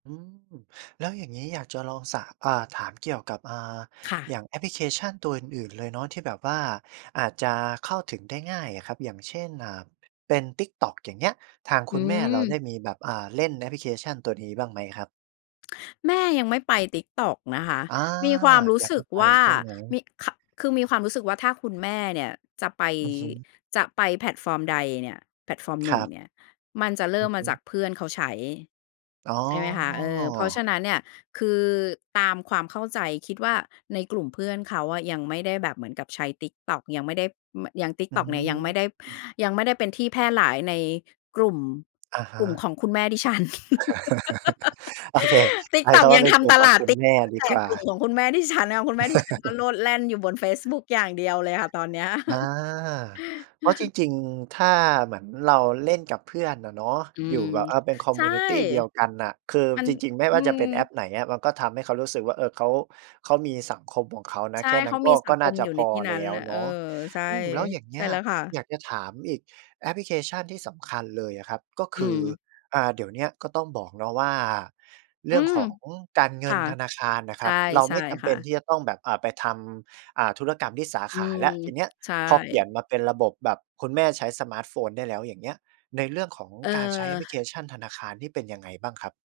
อืม แล้วอย่างงี้อยากจะลองสะ อ่า ถามเกี่ยวกับ อ่า ค่อะ ย่างแอปพลิเคชันตัวอื่น ๆ เลยเนาะ ที่แบบว่าอาจจะเข้าถึงได้ง่ายอะครับ อย่างเช่น อ่า เป็น TikTok อย่างเงี้ย ทางคอืุณแม่เราไม ด้มีแบบ อา เล่นแอปพลิเคชันตัวนี้บ้างไหมครับ? แม่ยังไม่ไป TikTok นะคะ อา มีความรู้อยากสใหึ้กไปว่า ใช่ไหม? มี คะ คือมีความรู้สึกว่าถ้าคุณแม่เนี่ยจะไป อือฮึ จะไปแพลตฟอร์มใดเนี่ย แพลตฟอร์มหคนึ่รงับ เนี่ย มันจะเรอิื่มอมฮาจึ ากเพื่อนเขาใช้ อ๋อ ใช่ไหมคะ เออ เพราะฉะนั้นเนี่ย คือตามความเข้าใจคิดว่า ในกลุ่มเพื่อนเขาอะ ยังไม่ได้แบบเหมือนกับใช้ TikTok ยังไม่ได้ ไม่ ยัง อTikTok เนี่ย ยังไม่ได้ ืม ยังไม่ได้เป็นที่แพร่หลายในกลุ่ม อะฮกลุ่มขะ องคุณแม่ดิฉัน โอเค ใช้คTikTok ำว่ยา ังเป็นทกลุ่ำมตขอลงาคด ุณแม่ดีกว่า ของคุณแม่ดิฉันค่ะ คุณแม่ดิฉันก็โลดแล่นอยู่บนเฟซบุ๊กอย่างเดียวเลยค่ะตอนเนี้ย อา เพราะจริง ๆ ถ้าเหมือนเราเล่นกับเพื่อนอะเนาะ อือยูม ่แบบ อ่า เป็นคอมใชมิ่ วนิตีเดียวกันน่ะ คือมัน จริง ๆ ไม่อวื่าจะม เป็นแอปไหนอะ มันก็ทำให้เขารู้สึกว่า เออ เขา เขามีสังคมของเขานะ ใช่ แค่นเัข้นากม็ ีสกั็งคน่ามจะอยู่ใพนอที่นแัล้น้วน่ะ เเนออ าะ ใช่ อืม แล้ว อย่างเงใชี่้ย แล้วค่ะ อยากจะถามอีกแอปพลิเคชันที่สำคัญเลยอะครับ ก็คอืือ ม อา เดี๋ยวเนี้ยก็ต้องบอกเนาะว่า เรอืื่องม ของการเงคิ่นะ ธนาคารน่ะใคชร่ ับ เราใชไ่ม่จำคเป่็นะ ที่จะต้องแบบ อ่า ไปทำ อ่า ธุรกรรมที่สาอืขาม แล้ว ทีเนี้ยใช่ พอเปลี่ยนมาเป็นระบบแบบคุณแม่ใช้สมาร์ตโฟนได้แล้ว อย่างเงี้ย ในเรื่องของเอการใช้แอปพลิเคอ ชันธนาคารนี่เป็นยังไงบ้างครับ?